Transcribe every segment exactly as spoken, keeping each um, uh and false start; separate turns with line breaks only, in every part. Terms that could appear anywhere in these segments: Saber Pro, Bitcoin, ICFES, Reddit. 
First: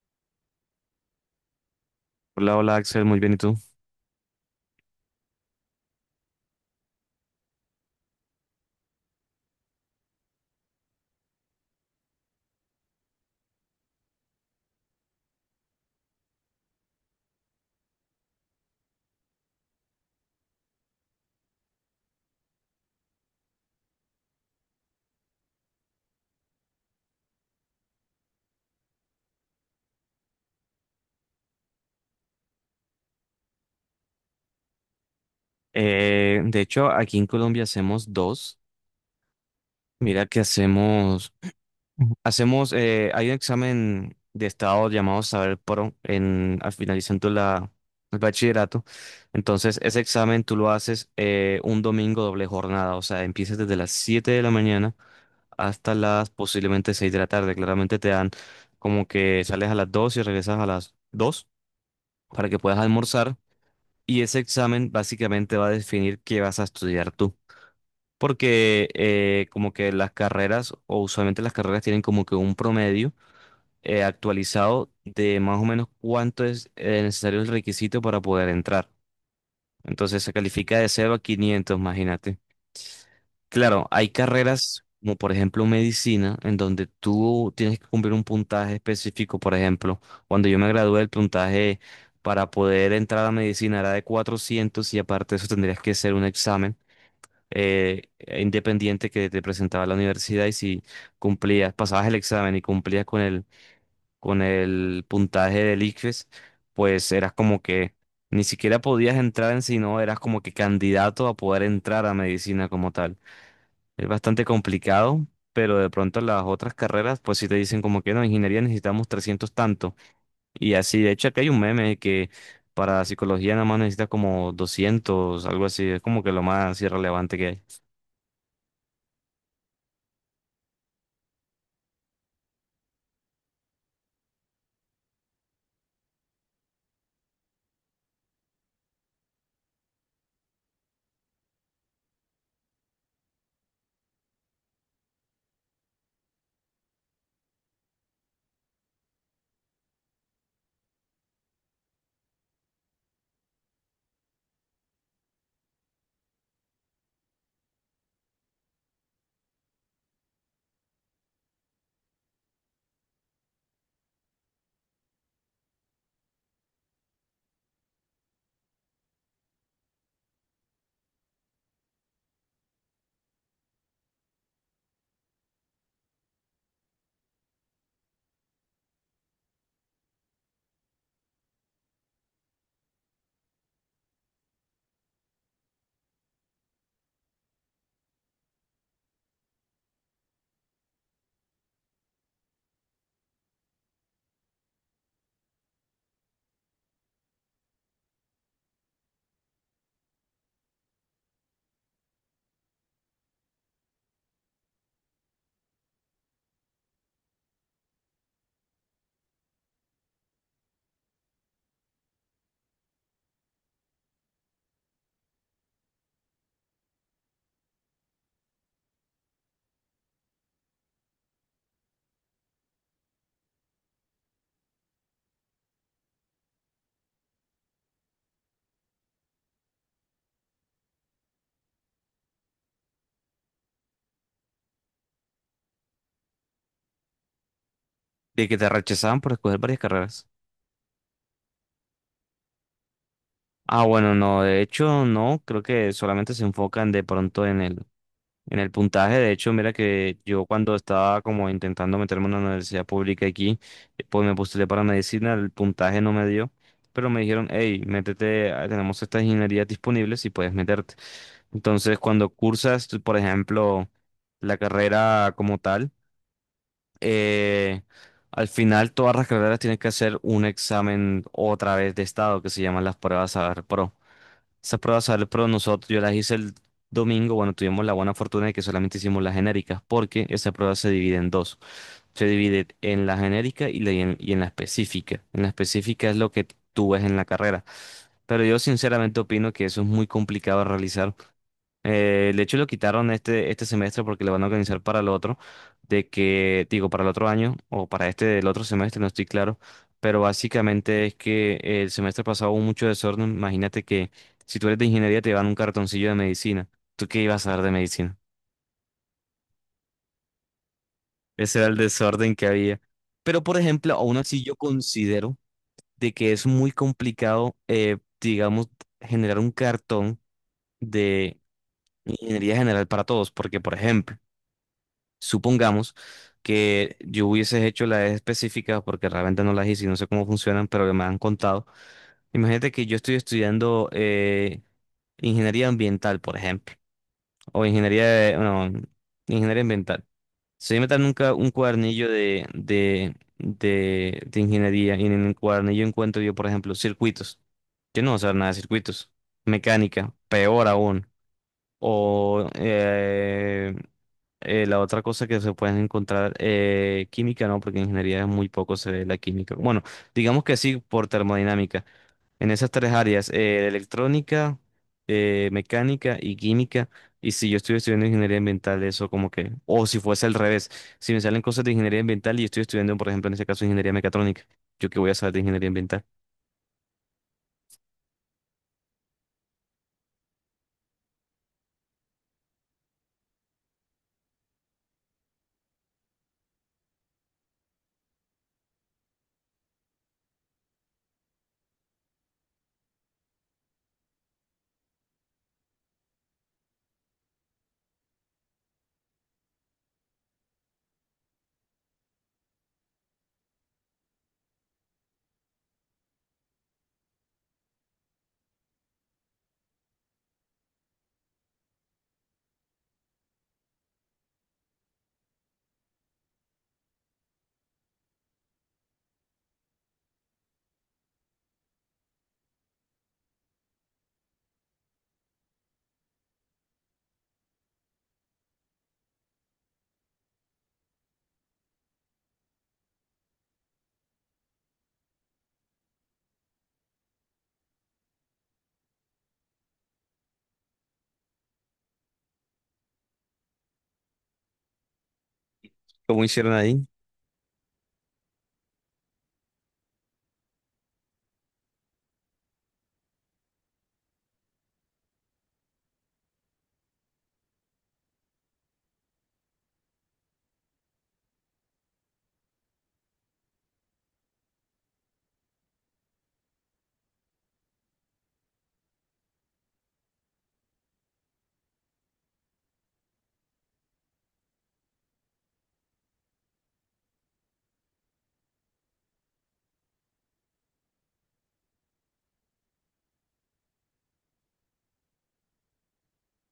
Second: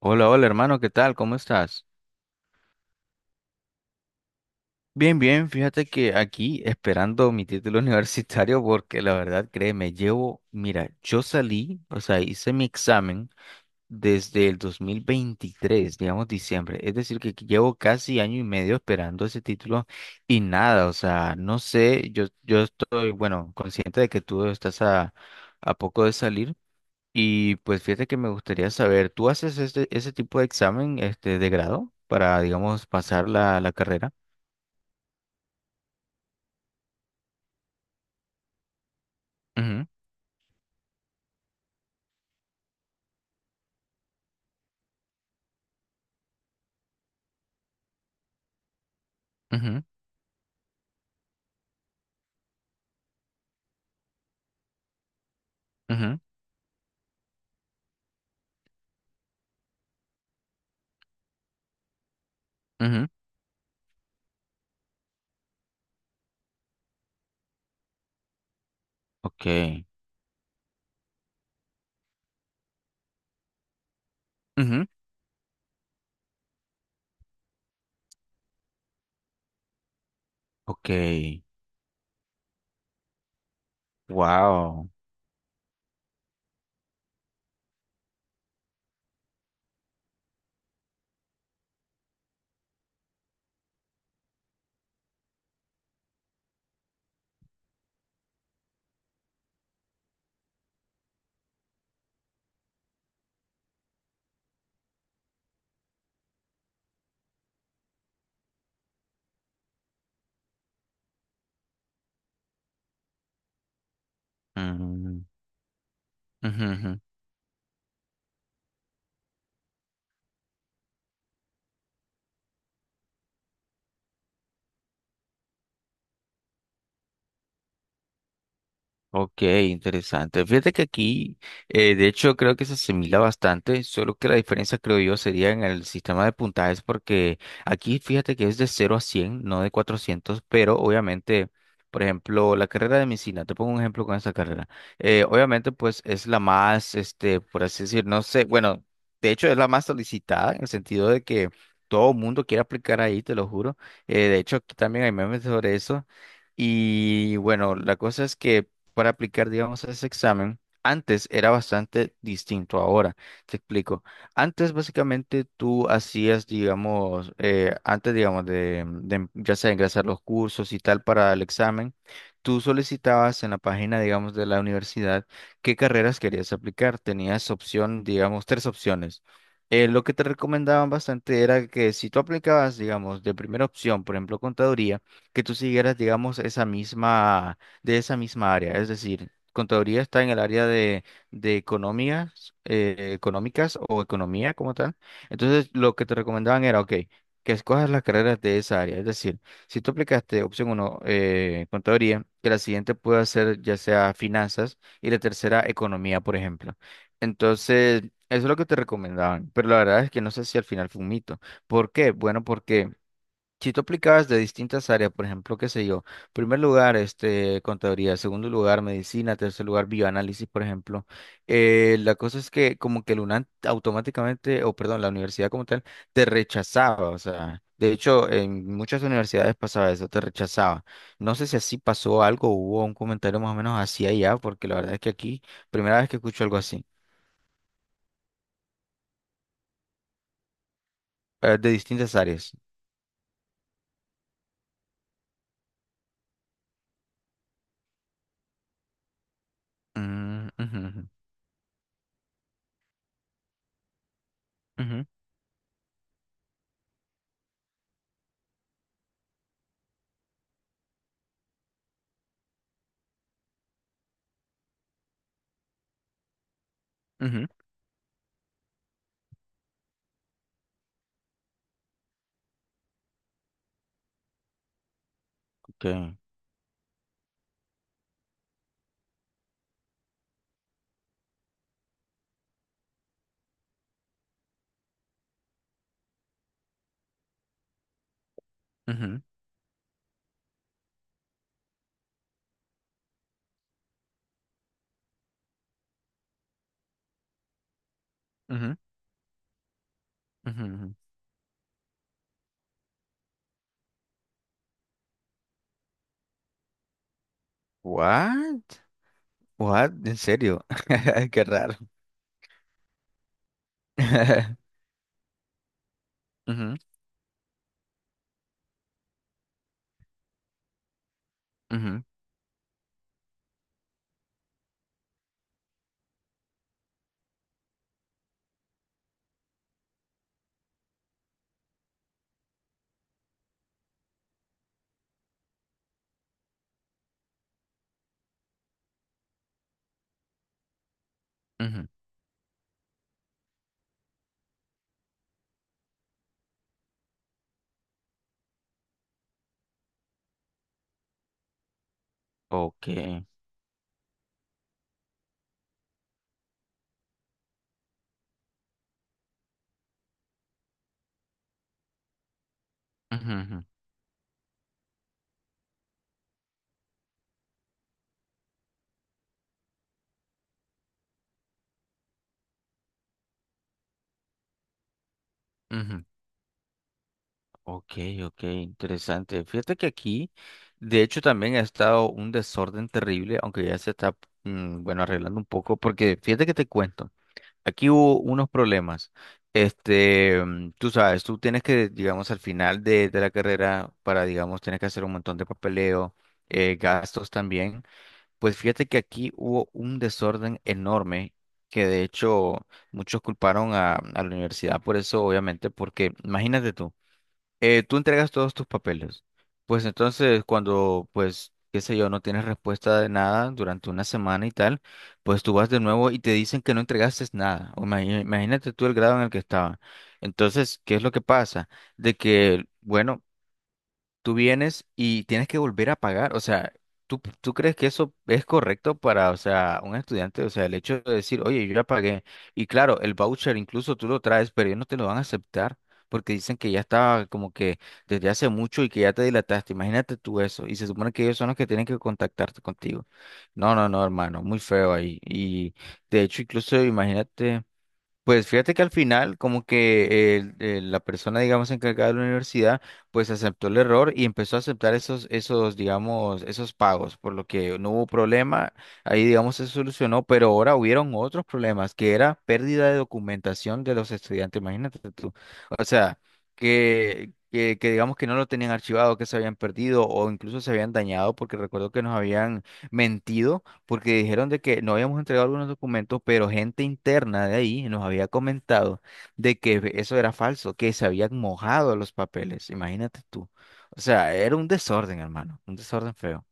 Hola, hola hermano, ¿qué tal? ¿Cómo estás?
Hola, hola Axel, muy bien, ¿y tú?
Bien, bien, fíjate que aquí esperando mi título universitario porque la verdad, créeme, llevo, mira, yo salí, o sea, hice mi examen desde el dos mil veintitrés, digamos diciembre, es decir, que llevo casi año y medio esperando ese título y nada, o sea, no sé, yo, yo estoy, bueno, consciente de que tú estás a, a poco de salir. Y pues fíjate que me gustaría saber, ¿tú haces este, ese tipo de examen este, de grado para, digamos, pasar la, la carrera?
Eh, de hecho, aquí en Colombia hacemos dos.
Ujú,
Mira que hacemos, Ujú. Hacemos, eh, hay un examen de estado llamado Saber Pro en, al finalizando la, el bachillerato. Entonces,
ujú,
ese examen tú lo haces eh, un domingo doble jornada, o sea, empiezas desde las siete de la mañana hasta
ujú,
las posiblemente seis de la tarde. Claramente te dan como que sales a las dos y regresas a las dos para que puedas
ujú.
almorzar. Y ese examen básicamente va a definir qué vas a estudiar tú. Porque eh,
Ok.
como que las carreras, o usualmente las carreras tienen como que un promedio eh,
Ujú,
actualizado de más o menos cuánto es eh, necesario el requisito para poder entrar. Entonces se califica de
ok.
cero a quinientos, imagínate. Claro, hay carreras
Wow.
como por ejemplo medicina, en donde tú tienes que cumplir un puntaje específico. Por ejemplo, cuando yo me gradué, el puntaje para poder entrar a medicina era de cuatrocientos y aparte de eso tendrías que hacer un examen eh, e independiente que te presentaba la universidad y si cumplías, pasabas el examen y cumplías con el, con el puntaje del ICFES, pues eras como que ni siquiera podías entrar en sí, no, eras como que candidato a poder entrar a medicina como tal. Es bastante complicado, pero de pronto las otras carreras, pues si te dicen como que no, en ingeniería necesitamos trescientos tanto. Y así, de hecho, aquí hay un meme que para psicología nada más necesitas como doscientos algo así. Es como que lo más irrelevante que hay.
Ok, interesante. Fíjate que aquí, eh, de hecho, creo que se asimila bastante, solo que la diferencia, creo yo, sería en el sistema de puntajes, porque aquí fíjate que es de cero a cien, no de cuatrocientos, pero obviamente, por ejemplo, la carrera de medicina, te pongo un ejemplo con esa carrera, eh, obviamente, pues es la más, este, por así decir, no sé, bueno, de hecho es la más solicitada en el sentido de que todo el mundo quiere aplicar ahí, te lo juro. Eh, de hecho, aquí también hay memes sobre eso. Y bueno, la cosa es que para aplicar, digamos, ese examen, antes era bastante distinto ahora. Te explico. Antes, básicamente, tú hacías, digamos, eh, antes, digamos, de, de em, ya sea ingresar los cursos y tal para el examen, tú solicitabas en la página, digamos, de la universidad qué carreras querías aplicar. Tenías opción, digamos, tres opciones. Eh, lo que te recomendaban bastante era que si tú aplicabas, digamos, de primera opción, por ejemplo, contaduría, que tú siguieras, digamos, esa misma de esa misma área. Es decir, contaduría está en el área de, de economías, eh, económicas o economía como tal. Entonces, lo que te recomendaban era, ok, que escojas las carreras de esa área. Es decir, si tú aplicaste opción uno, contaduría, que la siguiente pueda ser ya sea finanzas y la tercera economía, por ejemplo. Entonces, eso es lo que te recomendaban, pero la verdad es que no sé si al final fue un mito. ¿Por qué? Bueno, porque si tú aplicabas de distintas áreas, por ejemplo, qué sé yo, primer lugar, este, contaduría, segundo lugar, medicina, tercer lugar, bioanálisis, por ejemplo, eh, la cosa es que como que el UNAM automáticamente, o perdón, la universidad como tal, te rechazaba, o sea, de hecho, en muchas universidades pasaba eso, te rechazaba. No sé si así pasó algo, hubo un comentario más o menos así allá, porque la verdad es que aquí, primera vez que escucho algo así,
De que te rechazaban por escoger varias carreras.
eh, de distintas áreas.
Ah, bueno, no, de hecho, no, creo que solamente se enfocan de pronto en el En el puntaje. De hecho, mira que yo
Mm,
cuando
ujú,
estaba como intentando meterme en una universidad pública aquí, eh, pues me postulé para
ujú,
medicina, el puntaje no me dio, pero me dijeron, hey, métete, ah, tenemos estas ingenierías disponibles y puedes meterte. Entonces, cuando cursas, tú, por ejemplo, la carrera como tal,
ujú, ujú,
eh, al final todas las carreras tienen que hacer un examen otra vez de estado que se llaman las pruebas Saber Pro. Esas pruebas salen, pero
ok,
nosotros, yo las hice el domingo, bueno, tuvimos la buena fortuna de que solamente hicimos las genéricas, porque esa prueba se divide en dos. Se divide en la genérica y, la- y en, y en la específica. En la específica es lo que tú ves en la carrera. Pero yo sinceramente
ujú,
opino que eso es muy complicado de realizar. Eh, de hecho, lo quitaron este, este semestre porque lo van a organizar para el otro, de que, digo, para el otro año o para este del otro
ujú,
semestre, no estoy claro, pero
ujú, ujú.
básicamente es que el semestre pasado hubo mucho desorden. Imagínate que si tú eres de ingeniería te dan un cartoncillo de medicina. ¿Tú qué ibas a dar de medicina?
What? What? ¿En serio? Qué
Ese era
raro.
el desorden que había. Pero, por ejemplo, aún así yo considero de que es muy
Ujú,
complicado, eh, digamos, generar un cartón de
ujú,
ingeniería general para todos, porque, por ejemplo, supongamos que yo hubieses hecho las específicas porque realmente no las hice y no sé cómo funcionan, pero me han contado. Imagínate que yo estoy estudiando eh, ingeniería ambiental, por ejemplo, o ingeniería de, no, ingeniería ambiental. Si yo me dan nunca un
ujú.
cuadernillo de, de, de, de ingeniería y en el cuadernillo encuentro yo, por ejemplo, circuitos. Yo no voy a saber nada de circuitos. Mecánica, peor aún. O
Ok. Ujú,
eh, eh, la otra cosa que se pueden encontrar, eh, química, ¿no? Porque en ingeniería es muy poco se ve la química. Bueno, digamos que sí por termodinámica. En esas tres áreas,
ujú,
eh, electrónica, eh, mecánica y química. Y si yo estoy estudiando ingeniería ambiental, eso como que, o si fuese al revés, si me salen cosas de ingeniería ambiental y estoy estudiando, por ejemplo, en ese caso, ingeniería mecatrónica, ¿yo qué voy a saber de ingeniería ambiental?
ujú. Ok, ok, interesante. Fíjate que aquí, de hecho, también ha estado un desorden terrible, aunque ya se está, mm, bueno, arreglando un poco, porque fíjate que te cuento, aquí hubo unos problemas. Este, mm, tú sabes, tú tienes que, digamos, al final de, de la carrera, para, digamos, tienes que hacer un montón de papeleo, eh, gastos también. Pues fíjate que aquí hubo un desorden enorme que de hecho muchos culparon a, a la universidad por eso, obviamente, porque imagínate tú, eh, tú entregas todos tus papeles, pues entonces cuando, pues, qué sé yo, no tienes respuesta de nada durante una semana y tal, pues tú vas de nuevo y te dicen que no entregaste nada. O imagi- Imagínate tú el grado en el que estaba. Entonces, ¿qué es lo que pasa? De que, bueno, tú vienes y tienes que volver a pagar. O sea, ¿tú, tú crees que eso es correcto para, o sea, un estudiante? O sea, el hecho de decir, oye, yo ya pagué. Y claro, el voucher incluso tú lo traes, pero ellos no te lo van a aceptar porque dicen que ya estaba como que desde hace mucho y que ya te dilataste. Imagínate tú eso. Y se supone que ellos son los que tienen que contactarte contigo. No, no, no, hermano, muy feo ahí. Y de
¿Cómo
hecho,
hicieron
incluso
ahí?
imagínate. Pues fíjate que al final, como que el- el- la persona, digamos, encargada de la universidad, pues aceptó el error y empezó a aceptar esos, esos, digamos, esos pagos, por lo que no hubo problema, ahí, digamos, se solucionó, pero ahora hubieron otros problemas, que era pérdida de documentación de los estudiantes, imagínate tú. O sea, que, que, que digamos que no lo tenían archivado, que se habían perdido o incluso se habían dañado, porque recuerdo que nos habían mentido porque dijeron de que no habíamos entregado algunos documentos, pero gente interna de ahí nos había comentado de que eso era falso, que se habían mojado los papeles, imagínate tú. O sea, era un desorden, hermano, un desorden feo.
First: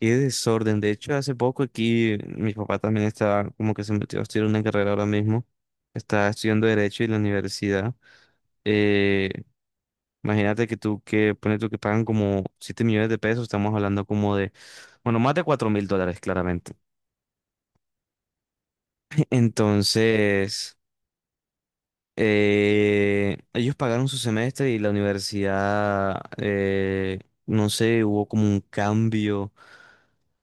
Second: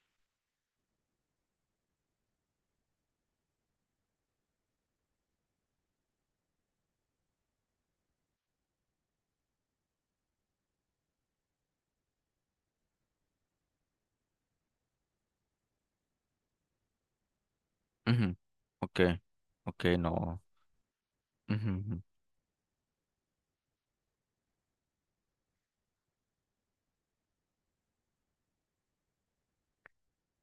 Qué desorden. De hecho, hace poco aquí mi papá también está como que se metió a estudiar una carrera ahora mismo. Está estudiando Derecho en la universidad. Eh, imagínate que tú que pones tú que pagan como siete millones de pesos, estamos hablando como de, bueno, más de cuatro mil dólares, claramente.
Ujú, ok, ok, no.
Entonces,
Ujú, ujú,
eh, ellos pagaron su semestre y la universidad, eh, no sé, hubo como un cambio.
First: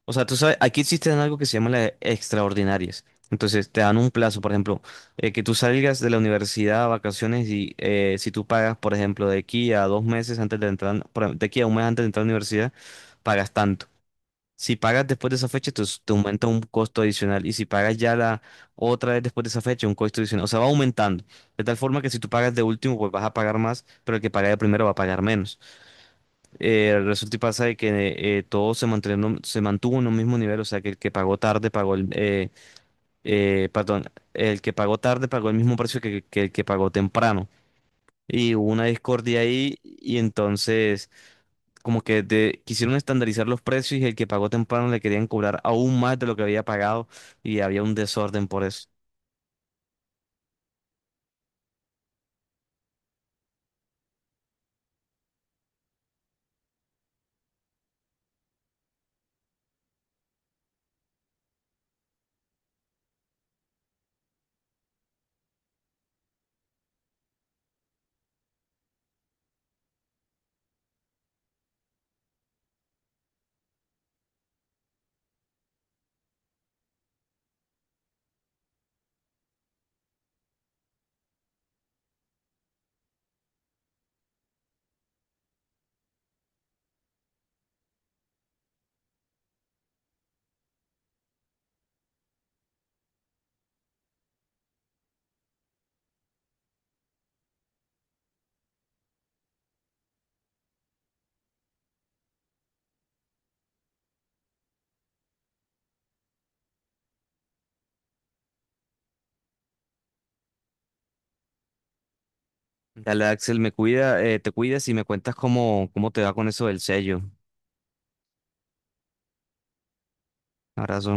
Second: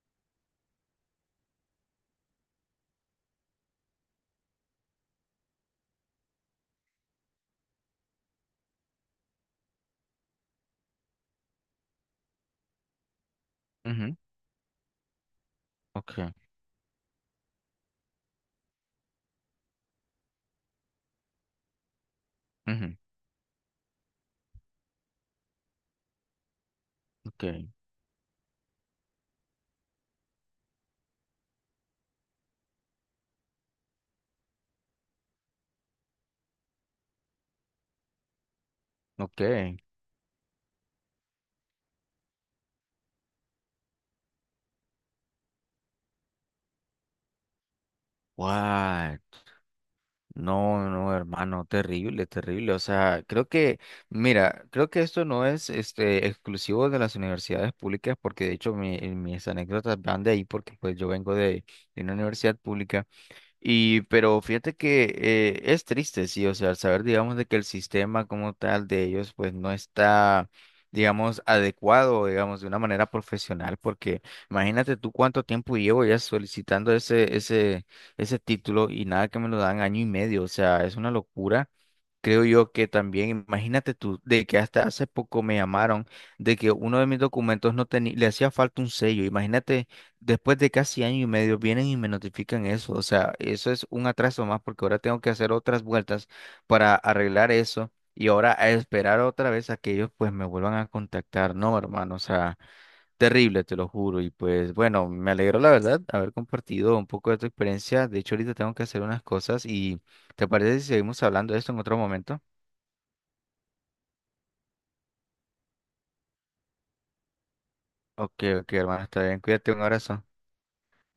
O sea, tú sabes, aquí existen algo que se llama las extraordinarias. Entonces, te dan un plazo, por ejemplo, eh, que tú salgas de la universidad a vacaciones y eh, si tú pagas, por ejemplo, de aquí a dos meses antes de entrar, por- de aquí a un mes antes de entrar a la universidad, pagas tanto.
ujú,
Si pagas después de esa fecha, te, te
ok,
aumenta un costo adicional. Y si pagas ya la otra vez después de esa fecha, un costo adicional. O sea, va aumentando. De tal forma que si tú pagas de último,
ujú,
pues vas a pagar más, pero el que paga de primero va a pagar menos. Eh, resulta y
ok,
pasa de que eh, todo se mantuvieron- se mantuvo en un mismo nivel, o sea que el que pagó tarde pagó el, eh, eh, perdón, el que pagó tarde pagó el mismo precio que, que el que pagó temprano. Y hubo una discordia
ok.
ahí y entonces como que de- quisieron estandarizar los precios y el que pagó temprano le querían cobrar aún más de lo que había pagado y había un desorden por eso.
Guay. No, no, hermano, terrible, terrible. O sea, creo que, mira, creo que esto no es este exclusivo de las universidades públicas, porque de hecho mi- mis anécdotas van de ahí, porque pues yo vengo de, de una universidad pública. Y, pero fíjate que eh, es triste, sí, o sea, al saber, digamos, de que el sistema como tal de ellos, pues no está, digamos, adecuado, digamos, de una manera profesional, porque imagínate tú cuánto tiempo llevo ya solicitando ese, ese, ese título y nada que me lo dan año y medio, o sea, es una locura. Creo yo que también, imagínate tú, de que hasta hace poco me llamaron de que uno de mis documentos no tenía, le hacía falta un sello. Imagínate, después de casi año y medio vienen y me notifican eso. O sea, eso es un atraso más porque ahora tengo que hacer otras vueltas para arreglar eso y ahora a esperar otra vez a que ellos pues me vuelvan a contactar. No, hermano, o sea, terrible, te lo juro. Y pues bueno, me alegro la verdad haber compartido un poco de tu experiencia. De hecho, ahorita tengo que hacer unas cosas y ¿te parece si seguimos hablando de esto en otro momento?
Dale, Axel, me cuida, eh, te cuidas y me cuentas cómo, cómo te va con eso del sello.
Ok, ok, hermano, está bien. Cuídate, un abrazo.
Abrazo.